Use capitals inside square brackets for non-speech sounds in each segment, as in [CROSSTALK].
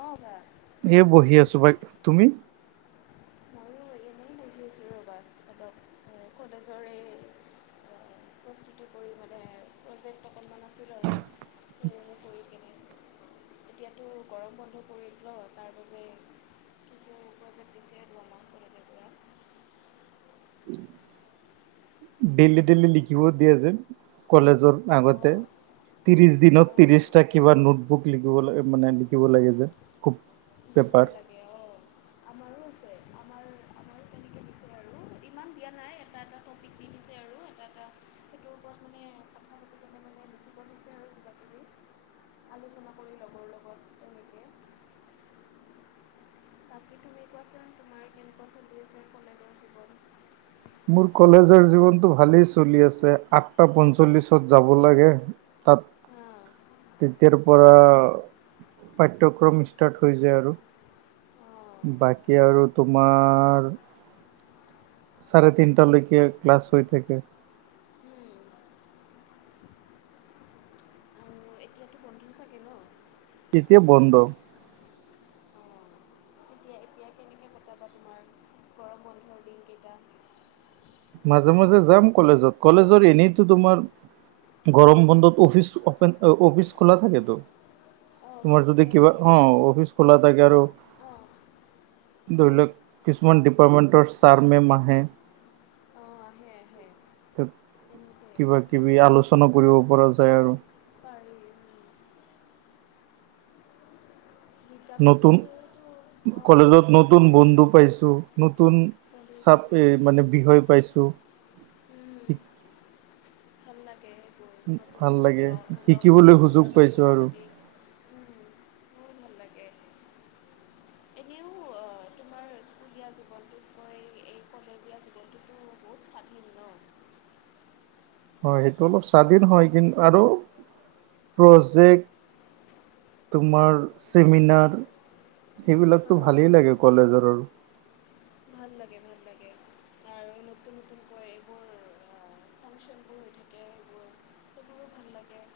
অ sir. এ বহি আছো বাই, তুমি? ময়ো এনেই মই বহি আছোঁ ৰ'বা অলপ কলেজৰে প্ৰস্তুতি কৰি বলে প্ৰজেক্ট অকণমান আছিল আৰু [UNINTELLIGIBLE] এতিয়াতো গৰম বন্ধ পৰিল ন তাৰ বাবে কিছু প্ৰজেক্ট দিছে। আমাক কলেজৰ পৰা দেল্লি দেল্লি লিখিব দিয়া যেন কলেজৰ আগতে, অঁ ত্ৰিশ দিনত অঁ ত্ৰিশটা কিবা নোট বুক লিখিব লাগে মানে লিখিব লাগে যে খুব। লিখিব পেপাৰ লাগে অ আমাৰো আছে আমাৰ আমাৰ তেনেকৈ দিছে আৰু ইমান দিয়া নাই এটা এটা টপিক দি দিছে আৰু এটা এটা সেইটোৰ ওপৰত মানে কথা পাতি কেনে মানে লিখিব দিছে আৰু কিবা কিবি। আলোচনা কৰি লগৰ লগত বাকী তুমি এতিয়া চোন, তোমাৰ কেনেকুৱা চলি আছে ক'লেজত? মোৰ কলেজৰ জীৱনতটো ভালেই চলি আছে আঠটা পঞ্চল্লিশত যাব লাগে। তাত অঁ তেতিয়াৰ পৰা পাঠ্যক্ৰম ষ্টাৰ্ট হৈ যায় আৰু অঁ বাকী আৰু তোমাৰ চাৰে তিনটালৈকে ক্লাছ হৈ থাকে। আৰু এতিয়াতো বন্ধ চাগে ন? এতিয়া বন্ধ। অঁ এতিয়া এতিয়া কেনেকে কতাবা তোমাৰ গৰম বন্ধুৰ দিন কেইটা? মাজে মাজে যাম কলেজত কলেজৰ এনেইতো তোমাৰ গৰম বন্ধত অফিচ অপেন অফিচ খোলা থাকেত। অঁ অফিচ তোমাৰ যদি খোলা কিবা, থাকে অ অফিচ খোলা থাকে আৰু অঁ অঁ ধৰি লওক কিছুমান ডিপাৰ্টমেণ্টৰ ছাৰ মেম আহে। অ আহে আহে। তে তেনেকৈ কিবা কিবি আলোচনা কৰিব পৰা যায় আৰু। পাৰি উম, নতুন বিদ্যালয়ততো অঁ কোৱা কলেজত নতুন বন্ধু পাইছো, নতুন চাপ গ্ৰেজুৱেশ্যন এই মানে বিষয় পাইছোঁ। উম ভাল লাগে সেইবোৰ নতুন ভাল নতুন লাগে লগ শিকিবলৈ সুযোগ বন্ধুবোৰৰ লগত পাইছো কথা আৰু পাতি। বহুত ভাল লাগে। এনেও তোমাৰ স্কুলীয়া জীৱনটোত কৈ এই কলেজীয়া জীৱনটো বহুত স্বাধীন ন? হয় সেইটো অলপ স্বাধীন হয় কিন্তু আৰু প্ৰজেক্ট তোমাৰ চেমিনাৰ সেইবিলাকতো ভালেই অঁ লাগে কলেজৰ আৰু ভাল লাগে ভাল লাগে তাৰ নতুন নতুনকৈ এইবোৰ ফংচন বোৰ হৈ থাকে সেইবোৰ সববোৰ ভাল লাগে।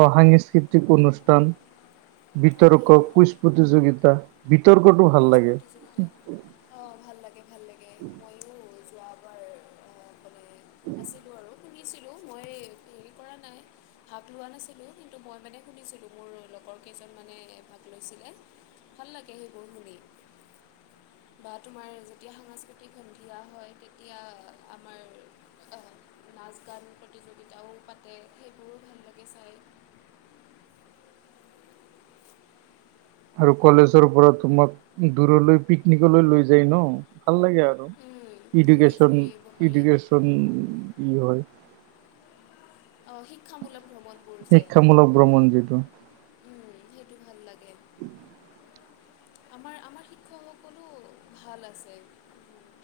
অ সাংস্কৃতিক অনুষ্ঠান অঁ বিতৰ্ক সেইবোৰ কুইছ প্ৰতিযোগিতা বিতৰ্কটো ভাল কুইজ লাগে। প্ৰতিযোগিতাত অঁ ভাল লাগে ভাল লাগে ময়ো যোৱাবাৰ আৰু আছিলো আৰু শুনিছিলো মই হেৰি কৰা নাই। ভাগ লোৱা নাছিলোঁ কিন্তু মই মানে শুনিছিলোঁ মোৰ লগৰ কেইজন মানে ভাগ লৈছিলে। ভাল লাগে সেইবোৰ শুনি। বা তোমাৰ যেতিয়া সাংস্কৃতিক সন্ধিয়া হয় তেতিয়া আমাৰ অ নাচ গান প্ৰতিযোগিতাও পাতে সেইবোৰো ভাল লাগে চায় আৰু কলেজৰ পৰা তোমাক দূৰলৈ পিকনিকলৈ লৈ যায় ন ভাল লাগে আৰু উম, ঘূৰি ইডুকেশ্বন ফুৰিব পাৰি ইডুকেশ্বন ই হয় অ শিক্ষামূলক ভ্ৰমণ শিক্ষামূলক ভ্ৰমণ যিটো উম সেইটো ভাল লাগে আমাৰ আমাৰ শিক্ষকসকলো ভাল আছে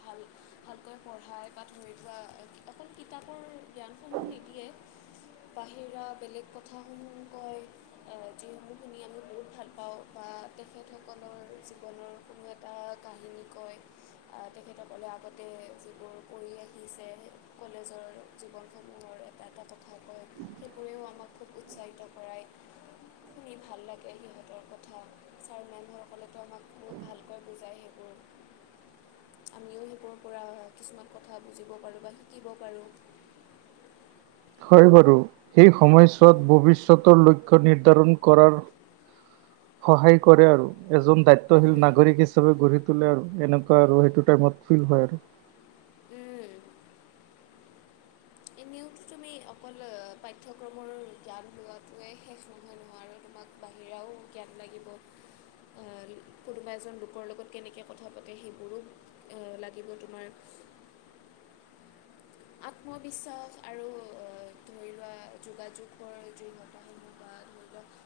ভাল ভালকৈ পঢ়াই বা ধৰি লোৱা অকল কিতাপৰ জ্ঞানসমূহ নিদিয়ে বাহিৰা বেলেগ কথাসমূহ কয় আ যিসমূহ শুনি আমি বহুত ভাল পাওঁ বা তেখেতক কলৰ জীৱনৰ কোনো এটা কাহিনী কয় আ তেখেতসকলে আগতে যিবোৰ কৰি আহিছে কলেজৰ জীৱনসমূহৰ এটা এটা কথা কয় সেইবোৰেও আমাক খুব উৎচাহিত কৰায় শুনি ভাল লাগে সিহঁতৰ কথা ছাৰ মেম বসকলেতো আমাক বহুত ভালকৈ বুজায় সেইবোৰ আমিও সেইবোৰৰ পৰা আ কিছুমান কথা বুজিব পাৰোঁ বা শিকিব পাৰোঁ হয় বাৰু সেই সময়ছোৱাত ভৱিষ্যতৰ লইক ক্ষ্য নিৰ্ধাৰণ কৰাৰ সহায় কৰে আৰু এজন দায়িত্বশীল নাগৰিক হিচাপে গঢ়ি তোলে আৰু এনেকুৱা আৰু সেইটো টাইমত ফিল হয় আৰু উম এনেও টো তুমি অকল অ পাঠ্যক্ৰমৰ জ্ঞান লোৱাটোৱে শেষ নহয় নহয় আৰু আমাক বাহিৰাও জ্ঞান লাগিব আ কোনোবা এজন লোকৰ লগত কেনেকে কথা পাতে সেইবোৰো এ লাগিব তোমাৰ [INAUDIBLE] আত্মবিশ্বাস আৰু অ ধৰি লোৱা যোগাযোগৰ যি নতুন [UNINTELLIGIBLE] ধৰি লোৱাক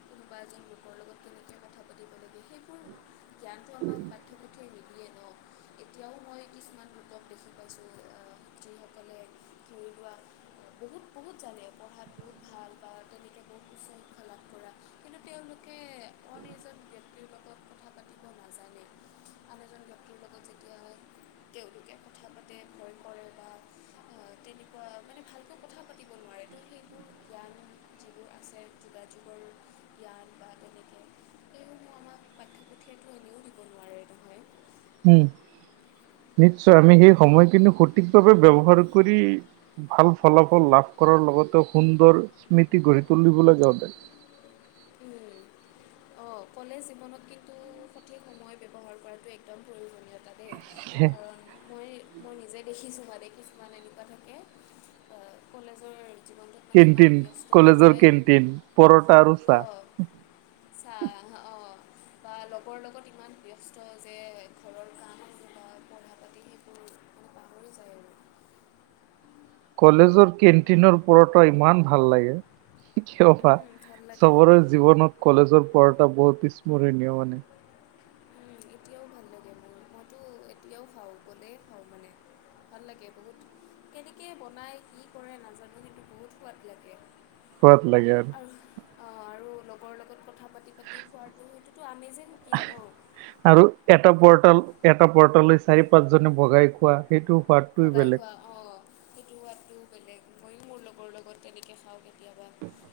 কোনোবা এজন লোকৰ লগত কেনেকৈ কথা পাতিব লাগে সেইবোৰ জ্ঞানটো আমাক পাঠ্যপুথিয়ে নিদিয়ে ন এতিয়াও মই কিছুমান লোকক দেখি পাইছোঁ আ যিসকলে ধৰি লোৱা বহুত বহুত জানে পঢ়াত বহুত ভাল বা তেনেকে বহুতো তথ্য লাভ কৰা কিন্তু তেওঁলোকে অন এজন ব্যক্তি লগত কথা পাতিব না জানে আন এজন ব্যক্তিৰ লগত যে তেওঁলোকে কথা পাতে ভয় কৰে বা আ তেনেকুৱা মানে ভালকৈ কথা পাতিব নোৱাৰে ত সেইবোৰ জ্ঞান যিবোৰ আছে যোগাযোগৰ জ্ঞান বা তেনেকে এইসমূহ আমাক পাঠ্য পুঠিয়েটো এনেও দিব নোৱাৰে ন উম নিশ্চয় আমি সেই সময় কিনি সঠিকভাৱে ব্যৱহাৰ কৰি ভাল ফলাফল লাভ কৰাৰ লগতে সুন্দৰ স্মৃতি গঢ়ি তুলিবলৈ যাওঁতে [UNINTELLIGIBLE] অঁ কলেজ জীৱনত কিন্তু সঠিক সময় ব্যৱহাৰ কৰাটো একদম প্ৰয়োজনীয়তা দেই খে কাৰণ মই মই নিজে দেখিছোঁ মানে কিছুমান এনেকুৱা থাকে আ কলেজৰ জীৱনটো কেণ্টিন কলেজৰ কেণ্টিন পৰটা আৰু চাহ। অঁ। চাহ অঁ' বা লগৰ লগত ইমান ব্যস্ত যে ঘৰৰ কাম বা পঢ়া পাতি সেইটো পাহৰি যায় আৰু। কলেজৰ কেণ্টিনৰ পঢ়ত ইমান ভাল লাগে। কিয় বা উম, ভাল লাগে চবৰে জীৱনত কলেজৰ পঢ়টা বহুত স্মৰণীয় মানে। উমঁ' এতিয়াও ভাল লাগে মোৰ, মইতো এতিয়াও খাওঁ গ'লেই খাওঁ মানে। ভাল লাগে বহুত। কেনেকৈ বনায় কি কৰে নাজানো সেইটো বহুত সোৱাদ লাগে। সোৱাত লাগে আৰু। আৰু আৰু লগৰ লগত কথা পাতি পাতি খোৱাটো সেইটোতো আমেজিং সুকীয়া ন'। আৰু এটা পৰতা এটা পৰতা লৈ চাৰি পাঁচজনে ভগাই খোৱা সেইটো সোৱাদটোৱেই ভগাই বেলেগ। খোৱা অঁ' সেইটো সোৱাদটো বেলেগ, মইও মোৰ লগৰ লগত তেনেকৈ খাওঁ কেতিয়াবা।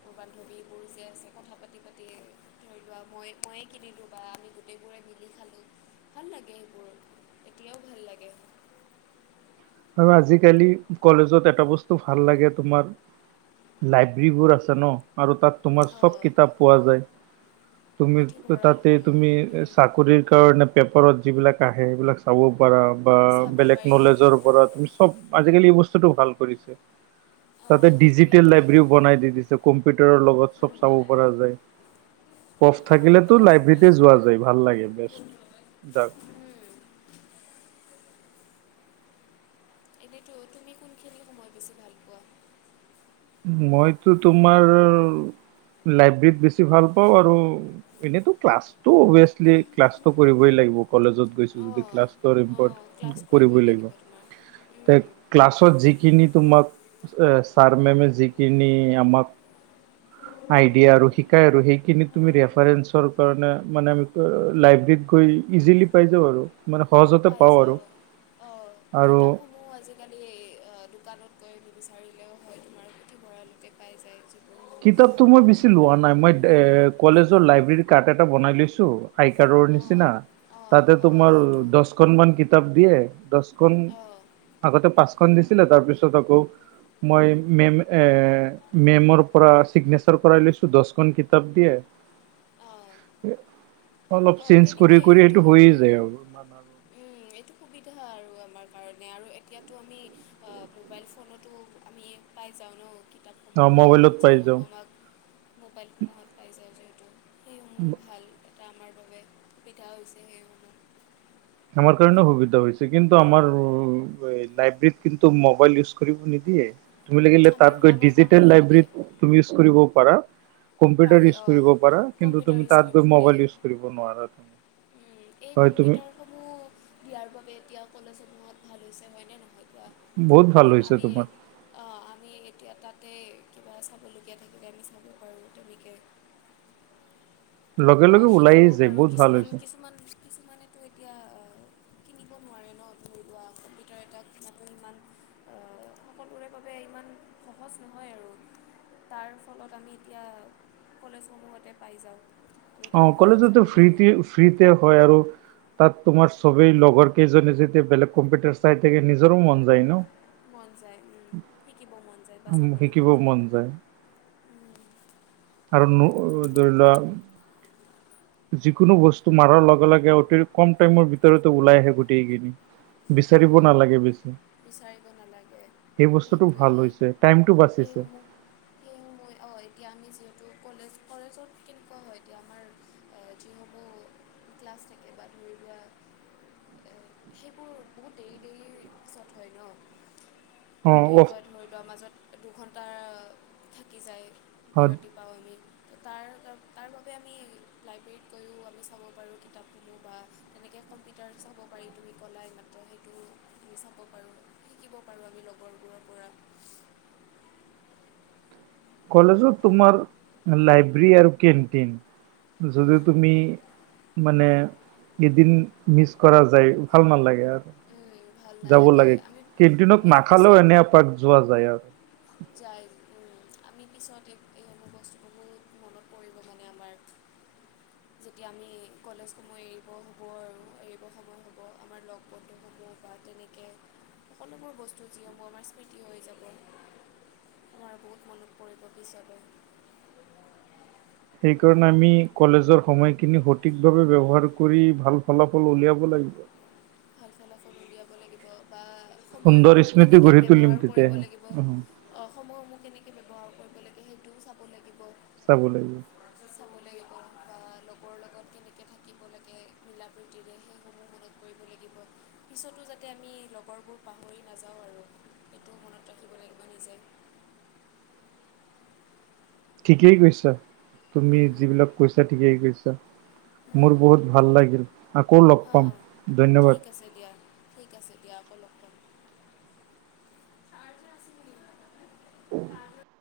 মোৰ বান্ধৱীবোৰ যে আছে কথা পাতি পাতি হয়তো মই মইয়ে কিনিলো বা আমি গোটেইবোৰে মিলি খালো। ভাল লাগে সেইবোৰ এতিয়াও ভাল লাগে। আৰু আজিকালি কলেজত এটা বস্তু ভাল লাগে তোমাৰ লাইব্ৰেৰীবোৰ আছে ন' আৰু তাত তোমাৰ চ'ব অঁ কিতাপ পোৱা যায়। তুমি তাতে পুথিভঁৰালসমূহ তুমি উম, চাকৰিৰ কাৰণে পেপাৰত যিবিলাক আহে সেইবিলাক চাব পাৰা। বা চাব বেলেগ পাৰি নলেজৰ ওপৰত চ'ব আজিকালি এই বস্তুটো ভাল কৰিছে তাতে অঁ সেইটোৱে ডিজিটেল হয় লাইব্ৰেৰীও বনাই দি দিছে কম্পিউটাৰৰ লগত উম চ'ব উম, চাব পৰা যায়। প্ৰফ থাকিলেতো লাইব্ৰেৰী যোৱা যায় ভাল লাগে বেষ্ট। এনেইতো তুমি কোনখিনি সময় বেছি ভাল পোৱা? মইতো তোমাৰ লাইব্ৰেৰীত বেছি ভাল পাওঁ আৰু এনেইতো ক্লাছটো হৈ আছিলে ক্লাছটো কৰিবই লাগিব কলেজত গৈছোঁ যদি অঁ ক্লাছৰ অঁ ক্লাছ কৰিবই লাগিব। তোমাৰ উম ক্লাছত যিখিনি তোমাক ছাৰ মে'মে যিখিনি আমাক আইডিয়া আৰু শিকাই আৰু সেইখিনি তুমি ৰেফাৰেঞ্চৰ কাৰণে মানে আমি লাইব্ৰেৰীত গৈ ইজিলি পাই যাওঁ আৰু মানে সহজতে পাই পাওঁ আৰু। যাওঁ আৰু কিতাপসমূহ অঁ' আজিকালি দোকানত গৈ বিচাৰিলেও হয়। তোমাৰ পুথিভঁৰালতে পাই যায় যিকোনো কিতাপতো মই বেছি লোৱা নাই মই এ কলেজৰ লাইব্ৰেৰী কাৰ্ড এটা বনাই লৈছো। আইকাডৰ অঁ নিচিনা- তাতে অঁ। অঁ তোমাৰ সেইটো দহখন মান কিতাপ দিয়ে। দহখন অঁ আগতে পাঁচখন দিছিলে তাৰ পিছত আকৌ মই মে'ম এ মেমৰ পৰা চিগনেচাৰ কৰাই লৈছো দহখন কিতাপ অঁ দিয়ে। অলপ অঁ চেঞ্জ কৰি তেনেকৈ কৰি সেইটো হৈয়ে যায় আৰু। উমঁ' এইটো সুবিধা আৰু আমাৰ কাৰণে আৰু এতিয়াতো আমি আহ' মোবাইল ফোনতো আমি পাই যাওঁ ন' কিতাপ অ বা মোবাইলত পাই যাওঁ যিসমূহ আমাক মোবাইফোনক পাই যায় যিহেতু সেই [UNINTELLIGIBLE] ভাল এটা আমাৰ বাবে সুবিধা হৈছে। সেই আমাৰ কাৰণে সুবিধা হৈছে কিন্তু আমাৰ লাইব্ৰেৰীত কিন্তু মোবাইল ইউজ কৰিব নিদিয়ে। তুমি লাগিলে আমাৰ তাত গৈ আমাৰ আমাৰো ডিজিটেল নিদিয়ে লাইব্ৰেৰীত তুমি ইউজ কৰিব পাৰা কম্পিউটাৰ পাৰি ইউজ অঁ কৰিব পাৰা কিন্তু কম্পিউটাৰ তুমি ইউজ তাত কৰিব গৈ পাৰি মবাইল ইউজ কৰিব নোৱাৰা এই হয় তুমি কম্পিউটাৰসমূহ দিয়াৰ বাবে এতিয়া কলেজসমূহত ভাল হৈছে হয়নে নহয় বা বহুত ভাল কাৰণ হৈছে আমি তোমাৰ অ আমি এতিয়া তাতে কিবা চাবলগীয়া থাকিলে আমি চাব পাৰোঁ গতিকে লগে বা লগে ওলাই শিকিবও যায় পাৰো বহুত ভাল কিছুমান হৈছে কিছুমান কিছুমানেতো এতিয়া কিনিব নোৱাৰে ন ধৰি লোৱা কম্পিউটাৰ এটা কিনাটো ইমান আ সকলোৰে বাবে ইমান সহজ নহয় আৰু তাৰ ফলত আমি এতিয়া কলেজসমূহতে পাই যাওঁ আমি অ তাৰ পৰাও চাব কলেজতো পাৰোঁ ফ্ৰীতে ফ্ৰীতে হয় আৰু তাত তোমাৰ চবেই লগৰ কেইজনি যেতিয়া বেলেগ কম্পিউটাৰ চাই থাকে নিজৰো মন যায় ন মন যায় উম শিকিব মন যায় বা চাবলৈ মন যায় আৰু ন ধৰি লোৱা যিকোনো বস্তু মাৰাৰ লগে লগে অতি কম টাইমৰ ভিতৰতে ওলাই আহে গোটেইখিনি বিচাৰিব নালাগে বেছি বিচাৰিব নালাগে সেই বস্তুটো সেইটোৱে ভাল সেই হৈছে টাইমটো বাচিছে সেইসমূহ সেই সমূহ অ এতিয়া আমি যিহেতু কলেজ কলেজত কেনেকুৱা হয় এতিয়া আমাৰ এ যিসমূহ ক্লাছ থাকে বা ধৰি লোৱা সেইবোৰ বহুত দেৰি দেৰি পিছত হয় ন অ বহুত দেৰি অফ কৰে ধৰি লোৱা মাজত দুঘণ্টা থাকি যায় বিৰতি বা আমি তাৰ তাৰ বাবে আমি লাইব্ৰেৰীত গৈও আমি চাব পাৰোঁ কিতাপ বা তেনেকে কম্পিউটাৰ চাব পাৰি তুমি ক'লাই এইমাত্ৰ সেইটো আমি চাব পাৰোঁ শিকিব পাৰোঁ আমি লগৰবোৰৰ পৰা কলেজত তোমাৰ লাইব্ৰেৰী আৰু কেনণ্টিন যদি পৰা তুমি মানে এদিন মিচ কৰা যায় ভাল নালাগে আৰু উম, ভাল যাব নালাগে লাগে আমি আমি কেণ্টিনত নাখালেও পিছত এনে এপাক যোৱা যায় আৰু যায় উম আমি পিছত এই এইসমূহ বস্তুসমূহ মনত পৰিব মানে আমাৰ যেতিয়া আমি কলেজসমূহ এৰিব হ'ব আৰু এৰিব সময় আকৌ আমাৰ লগ বন্ধুসমূহ বা তেনেকে সকলোবোৰ বস্তু যিসমূহ আমাৰ স্মৃতি হৈ যাব মই বহুত মনত পৰিব পিচলে সেইকাৰণে আমি কলেজৰ সময়খিনি সঠিক ভাৱে ব্যৱহাৰ কৰি ভাল ফলাফল উলিয়াব লাগে ভাল ফলাৰফল সময় উলিয়াব লাগিব বা সুন্দৰ সময়সমূহ স্মৃতি কেনেকে গঢ়ি তুলিম ব্যৱহাৰ কৰিব লাগিব তেতিয়াহে অ সময়সমূহ কেনেকে ব্যৱহাৰ কৰিব লাগে সেইটোও চাব লাগিব চাব লাগে চাব লাগিব বা লগৰ লগত কেনেকে থাকিব লাগে মিলা প্ৰীতিৰে সেইসমূহ মনত পৰিব লাগিব পিছতো যাতে আমি লগৰবোৰ পাহৰি নাযাওঁ আৰু সেইটো মনত ৰাখিব লাগিব নিজে ঠিকেই কৈছা তুমি যিবিলাক কৈছা ঠিকেই কৈছা মোৰ বহুত ভাল লাগিল আকৌ লগ [INAUDIBLE] অঁ ধন্যবাদ ঠিক আছে দিয়া। ঠিক আছে দিয়া আকৌ লগ পাম। পাম